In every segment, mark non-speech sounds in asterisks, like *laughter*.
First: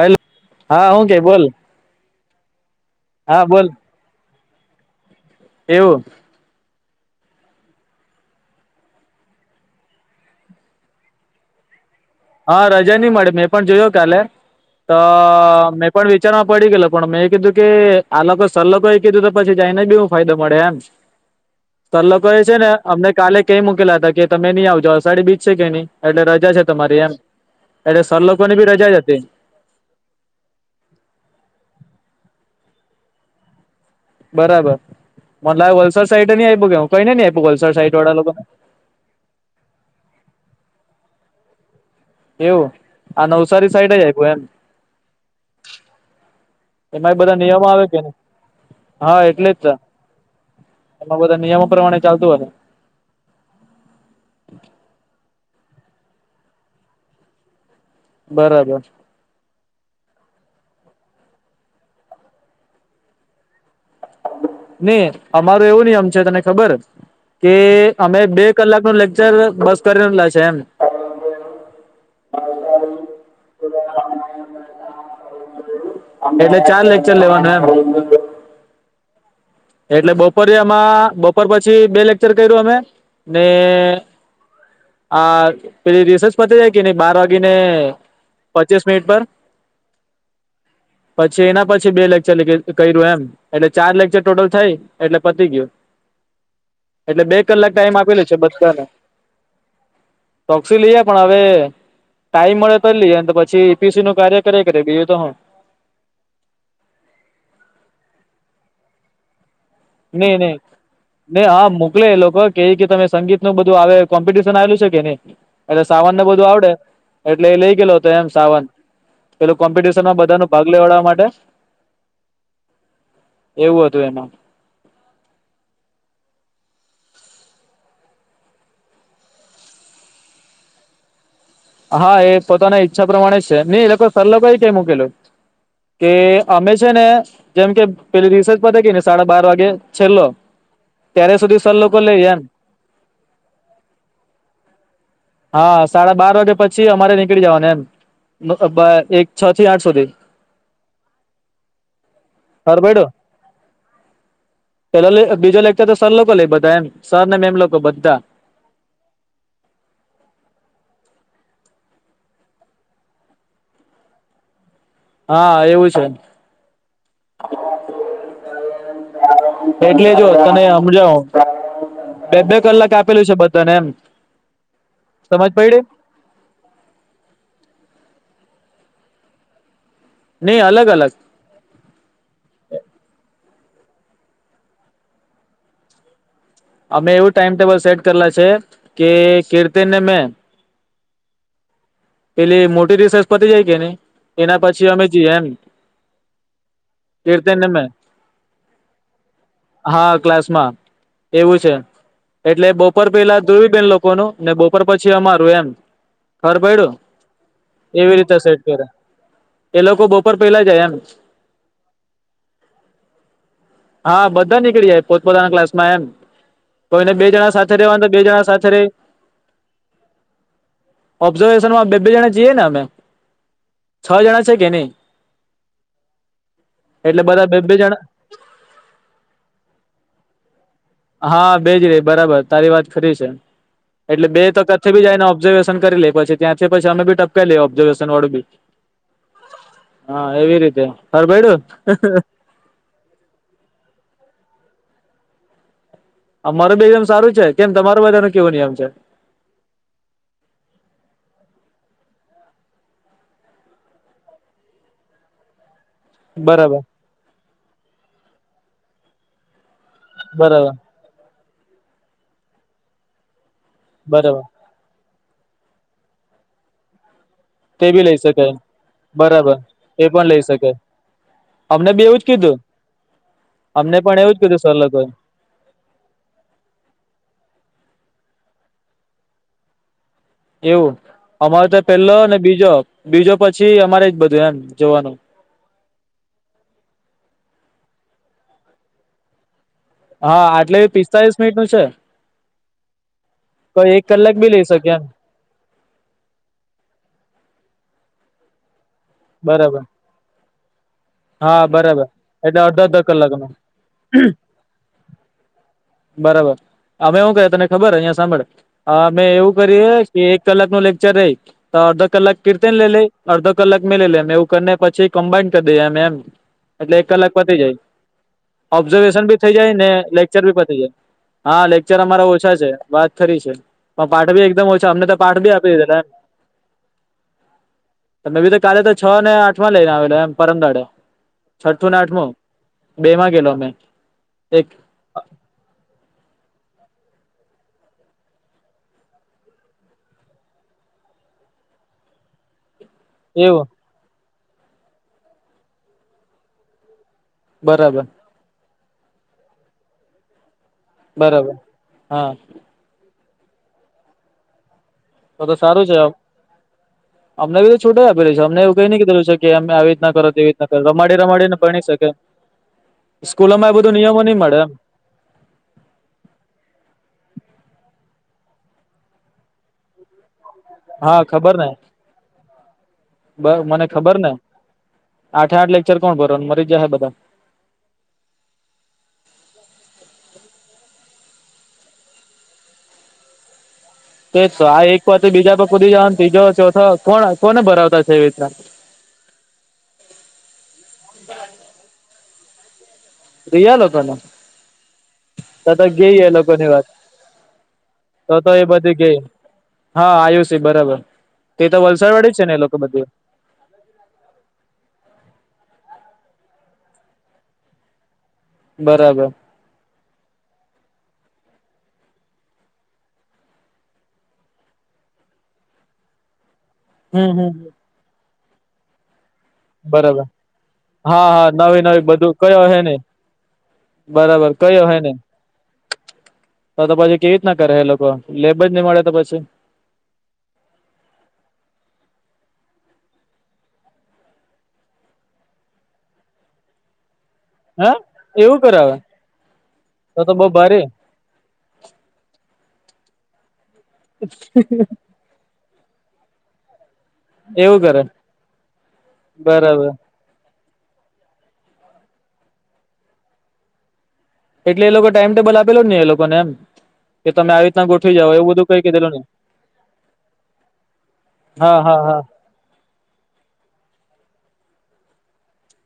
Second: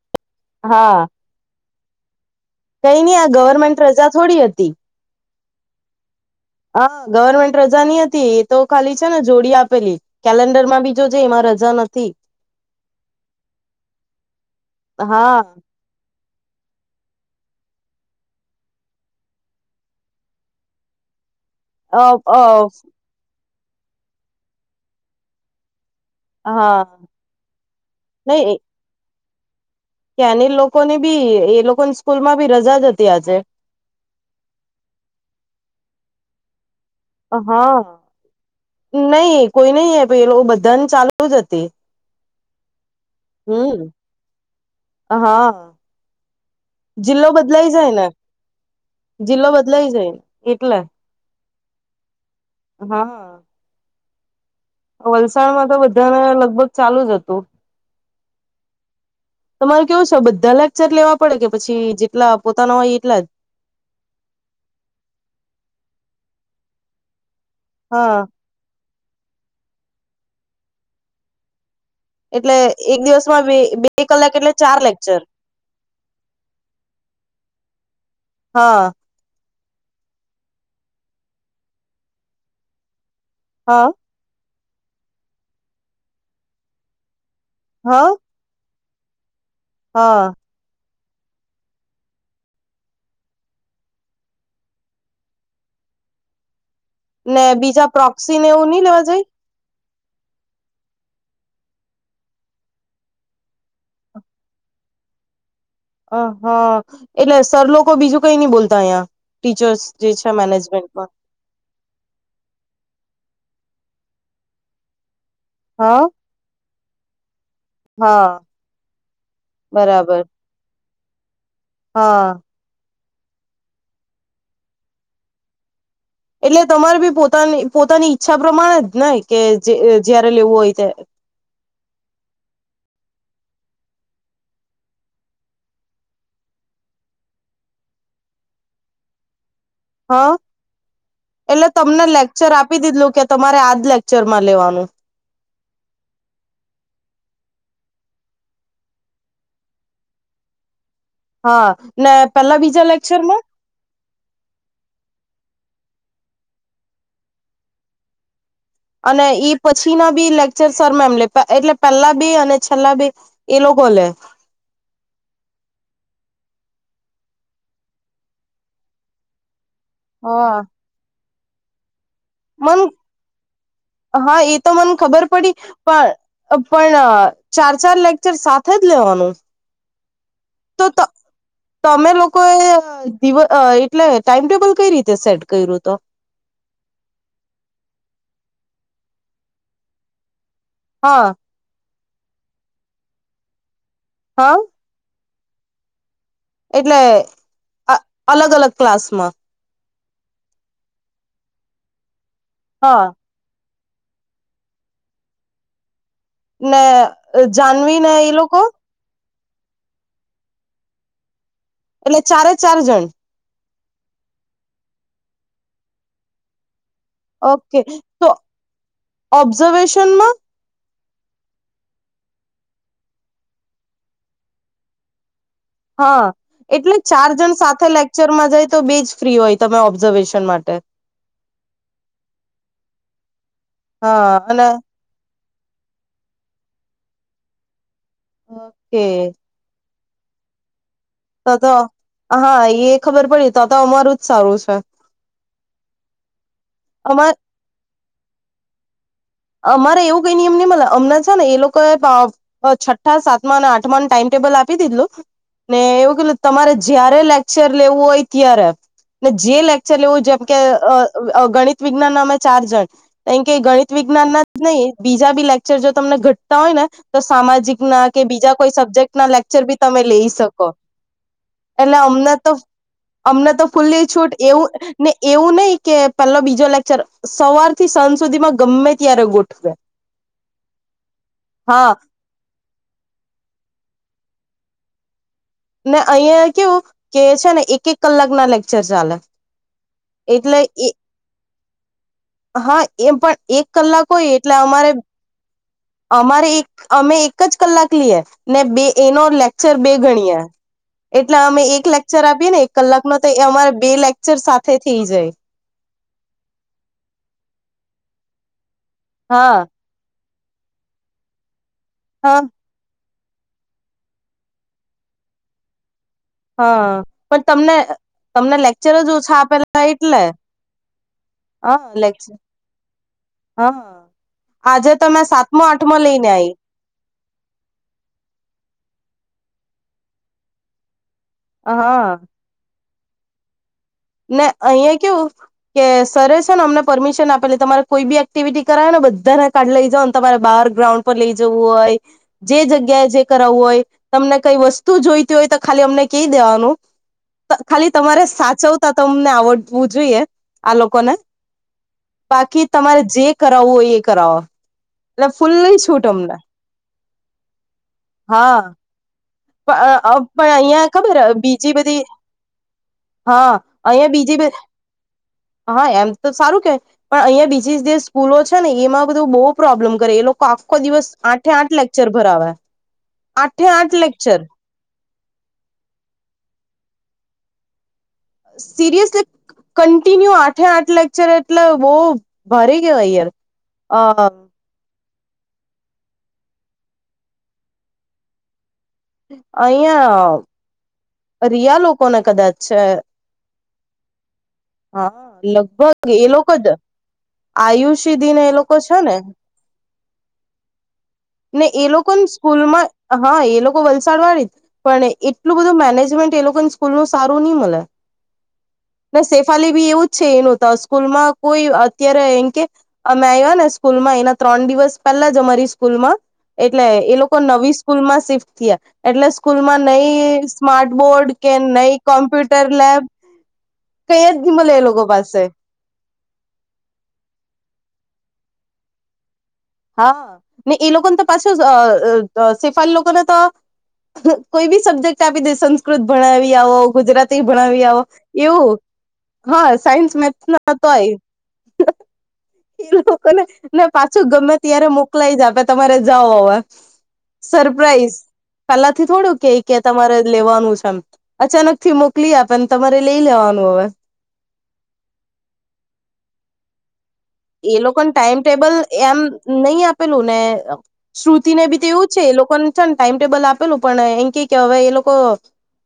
હેલ, હા હું કે બોલ. કઈ નઈ આ હા બોલ ગવર્મેન્ટ રજા થોડી હતી. એવું હા ગવર્મેન્ટ રજા ની હતી એ તો ખાલી છે ને જોડી આપેલી. કેલેન્ડર માં બી જો જે એમાં રજા નથી. હા રજા નહી મળે, મેં પણ જોયો કાલે. ત હા મે પણ વિચારમાં પડી ગેલો, પણ મેં કીધું કે આ લોકો સર લોકો એ કીધું તો પછી જઈને બી હુ ફાયદો મળે એમ. *inaudible* સર લોકોએ છેને, અમને કાલે કઈ મુકેલા હતા, કે તમે નહી આવજો અસાઢી બીચ છે કે નહી એટલે અ રજા છે હા તમારી એમ, એટલે સર લોકો નહી ની બી રજાજ હતી. ત્યાંની લોકો નીબી, એ લોકોની સ્કૂલ માં બી રજા જ હતી આજે. બરાબર. મને લાગ વલસાડ સાઈડ ની આયપૂ કે કોય ને ની આયપૂ વલસાડ સાઈડ વાળા લોકોને નય કોઈ ને ની આપેલી એ લોકો બધાને ચાલુ જ હતી. એવું આ નવસારી હમ સાઈડ જ આયપુ એમ. હા એમાં બી જિલ્લો બધા નિયમો બદલાઈ આવે જાય કે ને ની. હા જિલ્લો એટલે જ તો બદલાઈ જાય એટલે બધું નિયમો પ્રમાણે ચાલતું અહે. હા વલસાડમાં તો બધાને લગભગ ચાલુ જ હતું. બરાબર. તમારે કેવું છે બધા લેક્ચર લેવા પડે કે પછી જેટલા પોતાના હોય એટલા જ. ને અમારો એવું નિયમ છે તને ખબર કે અમે હા બે કલાક નું લેક્ચર બસ કરીને લેશે એમ. એટલે એક દિવસમાં બે બે કલાક એટલે ચાર લેક્ચર *inaudible* એટલે ચાર લેક્ચર લેવાનું એમ. હા. એટલે બપોરે એમાં, બપોર પછી બે લેકચર કર્યું અમે ને હા આ પેલી રિસેસ પતી હે કે નય બાર વાગે ને હા પચીસ મિનિટ પર હા. પછી એના પછી બે લેકચર લગ કર્યું એમ એટલે ચાર લેક્ચર ટોટલ થાય એટલે પતી ગીયું. ને બીજા ટાઈમ આપેલું છે પ્રોક્સી ને એવું ની લેવા જાય. પ્રોકસી લઈએ પણ હવે ટાઈમ મળે તો જ લઈએ ની તો પછી એપીસી નું કાર્ય કર્યા કરે બીજું તો હું. અ હા એટલે સર લોકો બીજું કઈ નઈ બોલતા અયા ટીચર્સ જે છે નહી નહી મેનેજમેન્ટ માં ને હા મોકલે એ લોકો કેય કે તમે સંગીત ને બધું આવે કોમ્પિટિશન આવેલી છે કે ની એટલે હા સાવન ને બધું આવડે એટલે એ લઈ ગેલો હતો હા એમ સાવન પેલું કોમ્પિટિશન માં બરાબર બધા ને ભાગ લેવાડાવા માટે હા. એવું હતું એમાં એટલે તમારે બી પોતાની પોતાની ઈચ્છા પ્રમાણે જ ને કે જે જયારે લેવું હોય ત્યાં હા એ પોતાના ઈચ્છા પ્રમાણે જ છે નઈ એ લોકો સર લોકો યેજ કેય મૂકેલુ. કે અમે છે ને જેમ કે પેલી રિસેસ પતે કે ની સાડા બાર વાગે છેલ્લો હા ત્યારે સુધી એટલે સર લોકો તમને લેય એમ લેક્ચર આપી દીધલું કે તમારે આજ લેક્ચર માં લેવાનું. હા સાડા બાર વાગે પછી અમારે નીકળી જવાનું એમ એક છ થી આઠ સુધી હા ને પેલા બીજા હરબડો લેક્ચર માં પેલો બીજો લેક્ચર તો સર લોકો લેય બધા એમ સર ને મેમ લોકો બધા અને ઈ પછી ના બી લેક્ચર સર મેમ લે એટલે પેલા બે અને છેલ્લા બે એ લોકો લેય. હા એવું છે. એટલે જો હા તને હમજાવ બે બે મન કલાક આપેલું છે બધાને એમ હા એ તો મને ખબર સમજ પડી? પણ પણ ચાર ચાર લેકચર સાથે જ લેવાનું? નહી અલગ અલગ. તો અમે લોકોએ દિવ એટલે ટાઈમટેબલ કઈ રીતે સેટ કર્યું તો? અમે એવું ટાઈમ ટેબલ સેટ કરેલા છે કે કીર્તિન ને મેં હા. પેલી મોટી રિસેસ પતી જાય કે ની હા એના પછી અમે જીએ એમ એટલે કીર્તનને મેં અલગ અલગ ક્લાસમાં હા ક્લાસમાં એવું છે એટલે હા બપોર પેલા ધુવી બેન લોક કોનું ને બપોર પછી અમારું એમ ખબર પયડુ. અ જાન એવી રીતે સેટ કર્યા એ લોકો બપોર પેલા જાય એમ? એટલે ચારે ચાર જણ? હા બધા નીકળી જાય પોતપતાના ક્લાસ માં એમ તો એને બે જણા સાથે રહેેવાનું તો બે જણા સાથે રે ઓબ્ઝર્વેશનમાં *unintelligible* ઓબ્ઝર્વ. બે બે જણા જીએ ને અમે છ જણા છે કે નહી? હા એટલે ચાર બધા જણ બે બે સાથે લે જણા રમાં જાય તો બેજ ફ્રી હોય તમે ઓબ્ઝર્વેશન માટે હા બેજ રહી બરાબર તારી વાત ખરી છે. એટલે હા બે તો અને કથથે ભી જાય ઓબ્ઝર્ેશન કરી લે. પછી ત્યાંથી પછી અમે બી ટપકા લઈએ ઓબ્ઝર્વેશન વાળું બી, ઓકે હા એવી રીતે ખબર તો પયડું તો હા એ ખબર પડી તો તો અમારું જ સારું છે. આ મારું બે એકદમ અમા સારું છે કેમ તમાર બધા નનો કેવો નિયમ છે? અમારે એવું કઈ નિયમ નઈ મ અમણાં છે ને એ લોકો પા છઠ્ઠા સાતમા અને આઠમા ટાઈમ ટેબલ આપી દીધલું ને એવું તમારે બરાબર જયારે લેક્ચર લેવું હોય ત્યારે જે લેક્ચર લેવું જેમ કે બરાબર ગણિત વિજ્ઞાન ના અમે ચાર જણ કારણ કે ગણિત વિજ્ઞાન બરાબર ના જ નહી બીજા બી લેક્ચર જો તમને ઘટતા હોય ને તો સામાજિક તે ના બી લઈ કે શકાય બીજા કોઈ સબ્જેક્ટ ના બરાબર લેક્ચર બી તમે એ લઈ પણ શકો. શકાય એટલે બી એવું જ અમને તો કીધું અમને તો ફુલ્લી પણ છૂટ જ કીધું એવું સર લોકોએ ને એવું નહીિ કે પેલો બીજો લેક્ચર સવાર થી સાંજ સુધીમાં ગમે ત્યારે ગોઠવેહ એવું અમારો તો પેલો બીજો બીજો પછી અમારે જ બધું એમ જોવાનું. ને અહિયાં કેવું કે છે ને એક એક કલાક ના લેક્ચર ચાલે. હા એટલે આટલે એ પિસ્તાલીસ મિનિટ નું છે. હા એમ પણ એક તો કલાક હોય બી એટલે લઈ શકે અમારે એમ અમારે એક અમે એક જ કલાક લઈએ ને બે એનો લેક્ચર બરાબર બે ગણીએ એટલે હા અમે એક બરાબર લેક્ચર આપીએ ને એટલે એક અડધો અડધો કલાક ન તો એ કલાકનો અમારે બે લેક્ચર સાથે થઇ જાય. બરાબર અમે એવું કર તને ખબર? અહિયાં સાંભળ અમે એવું હા કરીએ કે એક કલાક નું લેક્ચર રહી તો અડધો કલાક હા ક લે લે અડધો કલાક મેં લઈ લે એમ એવું કરીને પછી કમ્બાઈડ કરી દઈએ એમ. હા એટલે એક કલાક પણ પતી જાય તમને તમને લેક્ચર જ ઓબ્ઝર્વેશન બી ઓછા થઇ જાય ને આપેલા એટલે લેક્ચર ભી પતી જાય. હા લેક્ચર અમારા ઓછા છે વાત ખરી છે હા પણ પાઠ બી એકદમ ઓછા આજે અમને તો મેં પાઠ બી સાતમો આપી આઠમો દીધે. લઈને આઈ તમે બી તો કાલે તો છ ને આઠ માં લઈને આવેલા એમ પરમંદાડે. છઠ્ઠું ને હા આઠમું બે માં ગેલો મે. ના અહીંયા હા કે સરરે છે ને અમને પરમિશન આપેલી તમારે કોઈ બી એક્ટિવિટી કરાવે ને બધાને ક કાર્ડ લઈ જાવ ને તમારે બહાર ગ્રાઉન્ડ લઈ જવું હોય જે જગ્યાએ જે કરાવવું એવું હોય તમને કઈ વસ્તુ જોઈતી હોય તો ખાલી અમને કહી દેવાનું ખાલી બરાબર તમારે સાચવતા તમને આવડવું જોઈએ આ લો કો ને બરાબર હા બાકી તમારે જે કરાવવું હોય એ કરાવો એટલે તો તો ફૂલ્લી સારું છે છૂટ અમને અમને બી તો છૂટો આપે રહી છે અમને હા એવું કઈ ન કીધેલું છે કે અમે આવી રીતના કરો તેવી પણ રીતના કરો અહિયાં રમાડી ખબર રમાડીને બીજી ભણી બધી શકે. હા સ્કૂલોમાં એ બધું અહિયાં નિયમો બીજી નહી બધી મળે એમ. હા એમ તો સારું કે, પણ અહીંયા બીજી જે સ્કૂલો છે ને એમાં બધું બહુ પ્રોબ્લેમ કરે એ લોકો આખખો દિવસ હા આઠે ખબર ને આઠ લેક્ચર ભરાવા આઠે મને આઠ લે ખબર ને આઠે આઠ લેક્ચર કોણ ભરને મરી જાહે બધા, સીરયસ લીક કન્ટિન્યુ આઠે આઠ લેક્ચર એટલે બહુ ભારી કેવાય યાર અ તેજ તો આ એકવાથી બીજા કુદી જવા ત્રીજો ચોથો કોણ કોને ભરાવતા છે એવી રીતના અહીંયા રિયા લોકો ને કદાચ રિયા લોકો ને હા, લગભગ એ લોકો જ લોકોની વાત તો આયુષ્યધિને તો એ લોકો છે બધી ને ગઈ હા આયુષી બરાબર ને તે તો એ વલસાડ લોકોને વાડે જ છે, ને એ લોકો સ્કૂલમાં બધી. હા એ લોકો વલસાડ વાળી જ પણ એટલું બધું મેનેજ, તે લોકો ને સ્કૂલ નું સારું ન મળે ને બરાબર સેફ ખાલી બી એવું જ છે, એનું તો સ્કૂલમાં કોઈ અત્યારે એમ કે. અમે આવ્યા ને સ્કૂલમાં એના ત્રણ દિવસ પહેલા જ અમારી સ્કૂલમાં, એટલે એ હમ લોકો હમ નવી સ્કૂલમાં શિફ્ટ થયા એટલે સ્કૂલમાં બરાબર નઈ સ્માર્ટ હા બોર્ડ હા કે નવી નઈ નવી બધું કયો કોમ્પ્યુટર હે, ને લેબ કઈ જ બરાબર મળે એ કયો હે લોકો ને પાસે તો તો પછી કેવી રીતના કરે એ લોકો લેબ જ નહીં મળે તો પછી હા એ લોકોને તો પાછું સેફા લોકોને તો, કોઈ બી સબ્જેક્ટ આપી દે સંસ્કૃત ભણાવી આવો, ગુજરા તી ભણાવી હા આવો એવું કરાવે હા સાયન્સ મે તો હોય, એ લોકોને ને પાછું ગમે ત્યારે મોકલાઈ જ આપે તમારે જાઓ હવે એવું કરે સરપ્રાઈઝ પેલાથી થોડું કે કે બરાબર તમારે લેવાનું છે, એમ અચાનક થી મોકલી આપેને તમારે લઈ લેવાનું હવે એટલે એ લોકો ટાઈમ ટેબલ આપેલો જ ની એ લોકોને એમ. કે તમે આવી એ રીતના લોકોને ગોઠવી જાવ એવું બધું ટાઈમટેબલ કઈ કીધેલું એમ ને નહીં આપેલું ને શ્રુતિ ને હા બી તો હા એવું હા છે, એ લોકોને છે, ને ટાઈમ ટેબલ આપેલું પણ એમ કે કે હવે એ લોકો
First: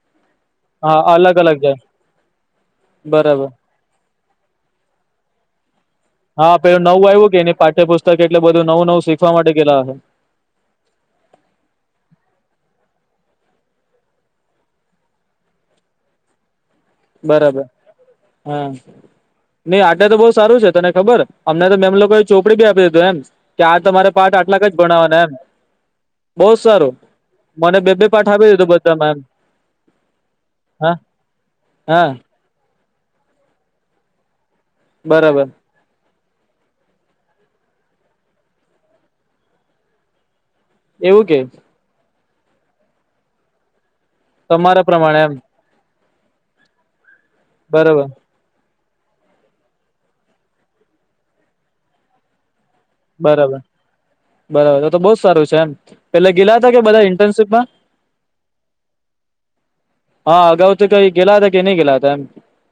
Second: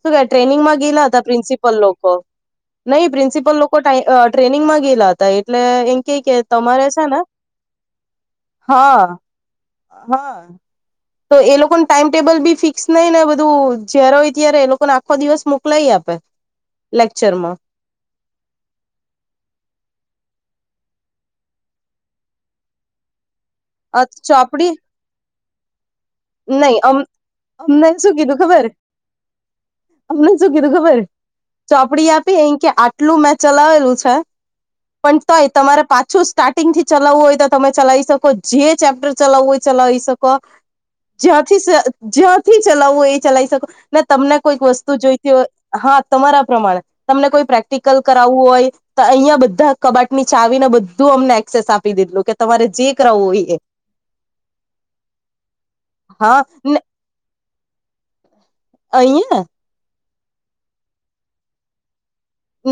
શું કે ટ્રેનિંગમાં હા ગયેલા હતા, અલગ અલગ પ્રિન્સિપલ જાય લોકો નહીં બરાબર પ્રિન્સિપલ લો ટ્રેનિંગ માં ગેલા હતા એટલે એ હા પેલું નવું આવ્યું, કે ને પાઠ્યપુસ્તક એટલે નવું હા નવું શીખવા માટે ગેલા ઓહે હા તો એ લોકોને ટાઈમ ટેબલ બી ફિક્સ નઈ ને બધું જ્યારે હોય ત્યારે એ લોકોને આખો દિવસ મુ ક્લાઈ આપે લેક્ચરમાં બરાબર હા નઈ આટલે તો બહુ સારું છે, તને ખબર અમને તો મેમ લોકો ચોપડી ભી આપી દીધું એમ કે આ અ તમારે પાઠ આટલા ચોપડી ક જ ભણવાના એમ બહુ જ નહી સારું અમ મને અમને બે બે શું પાઠ કીધું આપી ખબર દીધું બધામાં એમ અમને શું કીધું હા ખબર. હા ચોપડી આપી એ કે આટલું મેં ચલાવેલું છે, પણ બરાબર તોય તમારે પાછું સ્ટાર્ટિંગ થી ચલાવવું હોય તો તમે ચલાવી શકો જે ચેપ્ટર ચલાવવું હોય ચલાવી શકો, એવું કે જ્યાંથી જ્યાંથી ચલાવવું એ ચલાવી શકો, તમને કોઈક તમારા વસ્તુ પ્રમાણે એમ જોઈતી હોય હા તમારા પ્રમાણે તમને કોઈ પ્રેક્ટિકલ બરાબર કરાવવું હોય તો અહીં બધા કબાટ ની ચાવી ને બધું અમને એક્સેસ આપી દીધલું કે તમારે જે હોય એ બરાબર બરાબર તો બઉ સારું છે, એમ પેલા હા ગેલા હતા કે બધા ઇન્ટર્નશીપ માં અહીંંયા હા અગાઉ તો કંઈ ગેલા હતા કે નહી ગેલા હતા એમ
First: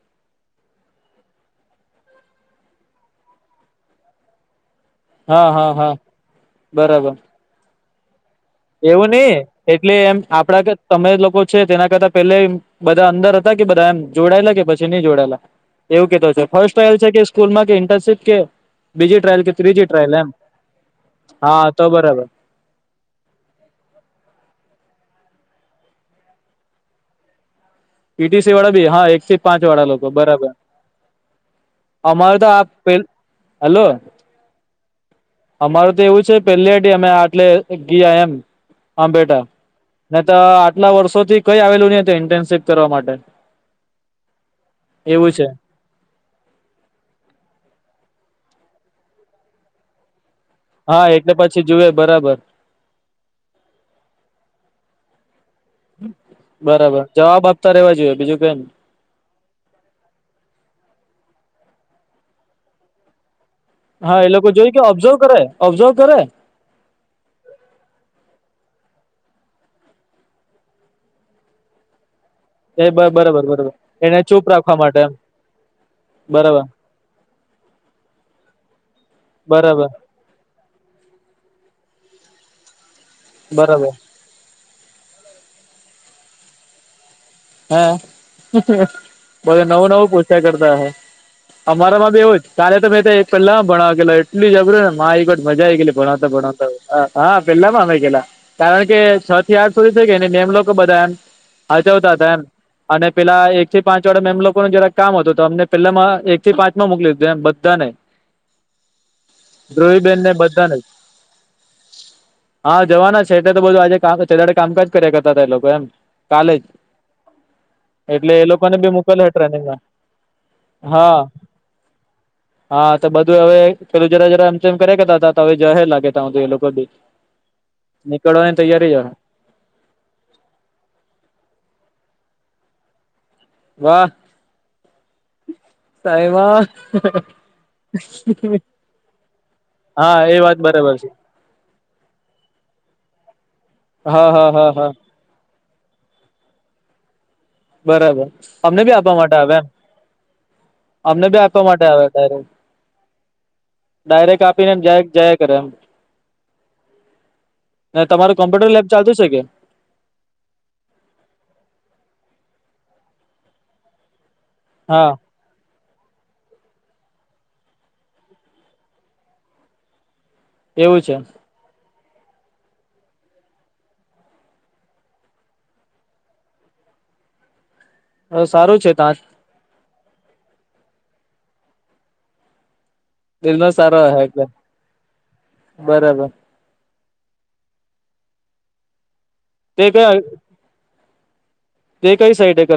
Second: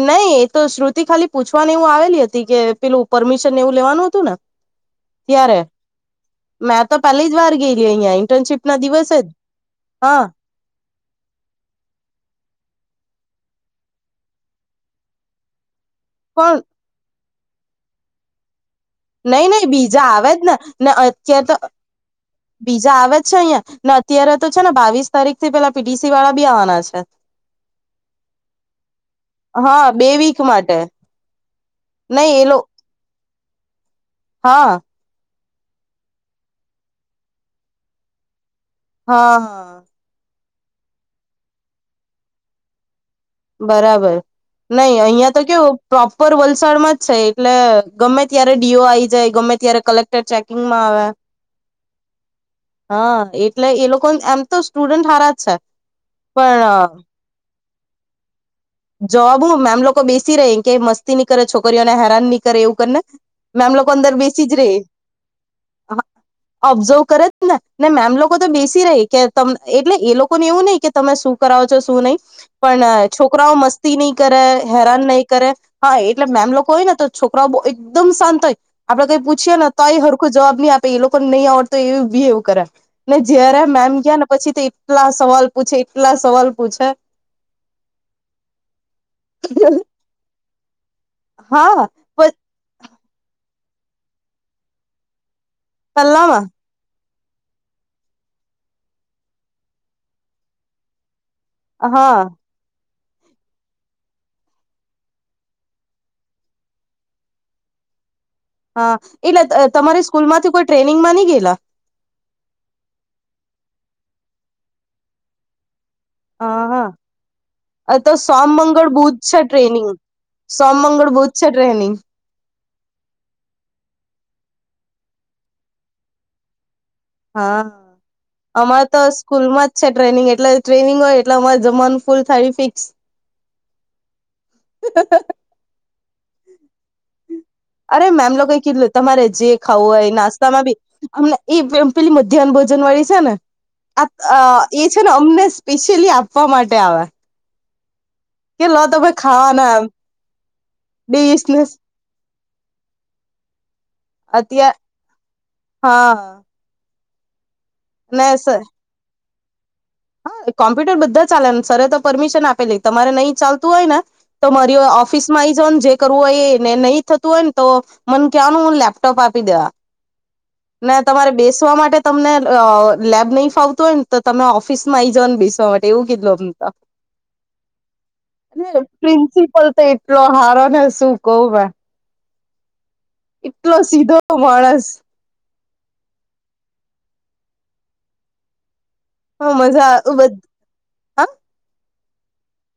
નહીં એ તો શ્રુતિ ખાલી પૂછવાનું એવું આવેલી હતી, કે પેલું પરમિશન એવું લેવાનું હતું ને હા ત્યારે હા હા મેં તો બરાબર પેલી જ વાર ગેયલી અહીંયા ઇન્ટર્નશીપ ના એવું દિવસે જ નહીં એટલે એમ હા આપડા તમે લોકો છે, તેના કરતા પેહલે બધા અંદર હતા કે બધા એમ જોડાયેલા કે પછી નહી જોડાયેલા. એવું કીધું છે પણ ફર્સ્ટલ છે કે સ્કૂલમાં કે ઇન્ટર્નશીપ કે બીજી ટ્રાયલ નઈ કે નહી ત્રીજી બીજા ટ્રાયલ એમ આવે જ ને ને અત્યારે તો હા બરાબર બીજા આવે જ છે અહિયાં ને અત્યારે તો છે ને બાવીસ તારીખ થી પેલા પીડીસી વાળા બી આવવાના છે. પીટીસી વાળા બી હા એકથી પાંચ વાળા હા બે લોકો વીક બરાબર માટે નહી અમારે એ તો લો આપ પેલ હલો હા. અમારું તો એવું છે પેલીઢ અમે આટલે ગયા એમ હા આબેટા હા ને તો આટલા વર્ષો થી કઈ આવેલું નહ ઇન્ટર્નશીપ કરવા માટે બરાબર નહી એવું અહિયાં તો છે કેવું પ્રોપર વલસાડમાં જ છે એટલે ગમે ત્યારે ડીઓ આ આવી જાય ગમે ત્યારે કલેક્ટ ચેકિંગમાં હા આવે એટલે પછી જુએ બરાબર હા એટલે એ લોકો એમ તો સ્ટુડન્ટ હારા જ છે. બરાબર પણ જવાબ આપતા રહેેવા જોઈએ બીજું કાઇ જવાબ હું આમ લોકો બેસી રહે કે મસ્તી નહી કરે છોકરીઓને હેરાન નહી કરે એવું કર ને હા એ લોકો જોઈ કે ઓબ્ઝર્વ કરે ઓબ્ઝર્વ કરે ઓબ્ઝર્વ કરે જ ને ને મેમ લોકો તો બેસી રહે કે તમ એટલે એ લોકોને એવું નહી કે તમે શું કરાવો છો શું નહી એ પણ બરાબર છોકરાઓ બરાબર મસ્તી નહીં એને કરે ચૂપ રાખવા માટે હેરાન એમ નહી કરે. હા એટલે મેમ બરાબર લોકો હોય ને તો છોકરાઓ બહુ એકદમ શાંત હોય આપડે કઈ પૂછીએ ને બરાબર તોય જવાબ નહી આપે એ લોકોને નહીં આવડતો એ બિહેવ કરે ને જય્યારે બરાબર મેમ ગયા ને પછી તો એ એટલા સવાલ પૂછે એટલા સવાલ પૂછે. હા બ નવું નવું પોછ્યા કરતા હ હા અમારામાં બી એવું જ કાલે તો મેં એક પેલા ભણાવે એટલી જબર મા એકટ મજા આવી ગેલી ભણાવતા પલ્લામાં ભણાવતા હા પેલામાંમે ગેલા કારણ કે છ થી આઠ સુધી થઈ ગયા નેને એમ લોકો બધા હાજવ હા તા અને પેલા એક થી પાંચ વાળે એમ લોકો ન જરાક કામ હતો તો અમને પેલામાં એક થી પાંચ માં મોકલી દીધું એમ બધા ને હા એટલે તમારી ધ્રુવીબેન ને સ્કૂલ માંથી કોઈ બધાને ટ્રેનિંગ માં નઇ ગયેલા હા જવાના છેટે તો બધું આજે છેે કામકાજ કર્યા કરતા હતા એ લોકો એમ કાલે અ તો એટલે એ સોમ લોકોને મંગળ બી બૂધ મોકલ છે ટ્રેનિંગમાં ટ્રેનિંગ સોમ મંગળ હા બૂધ છે ટ્રેનિંગ. હા તો બધું હવે પેલું જરા જરા એમમ કરે કરતા હતા તો હવે જહેર લાગે તું એ લોકો બી હા નીકળવાની અમારે તૈયારી તો છે. સ્કૂલમાં જ છે ટ્રેનિંગ એટલે ટ્રેનિંગ હોય એટલે અમારે જમાનું ફૂલ થાય ફિક્સ વાહ. *unintelligible* સાહેમાં અરે મેમ લોકો કેટલું તમારે જે ખાવું હોય હા એ વાત નાસ્તામાં બી બરાબર છે હમ એમ પેલી મધ્યાહન ભોજન વાળી છે ને હા હા આ હા એ હા છે ને અમને સ્પેશિયલી આપવા માટે આવે. બરાબર. કે અમને લો બી તમે આપવા માટે આવે એમ, ખાવાના અમને બી ડીશ ને આપવા માટે આવે ડાયરેક ડાયરેક્ટ અત્યાર આપીને જાયક જાય કરે એમ હા ને તમારું કમ્પ્યુટર લેબ ચાલતું છે કે હા કોમ્પ્યુટર બધા ચાલે ને સર રે તો પરમિશન આપેલી તમારે નહી ચાલતું હોય ને તો મારી હા ઓફિસમાં આવીઈ જાાવ ને જે કરવું હોય એને નહી થતું હોય ને તો. મને ક્યાનું હું લેપટોપ આપી દેવા. ને એવું છે તમારે બેસવા માટે તમને અ લેબ નહીં ફાવતું હોય ને તો તમે ઓફ ફિસ ઈજન બેસવા માટે એવું કે ધું અમ ત સારું છે તા પ્રિન્સિપલ તો એટલો હારો ને શું કવ મે બિલનો સારો સીધો હલે માણસ બરાબર હા તે મજા ઉ કઈ તે કઈ સાઇડે કરે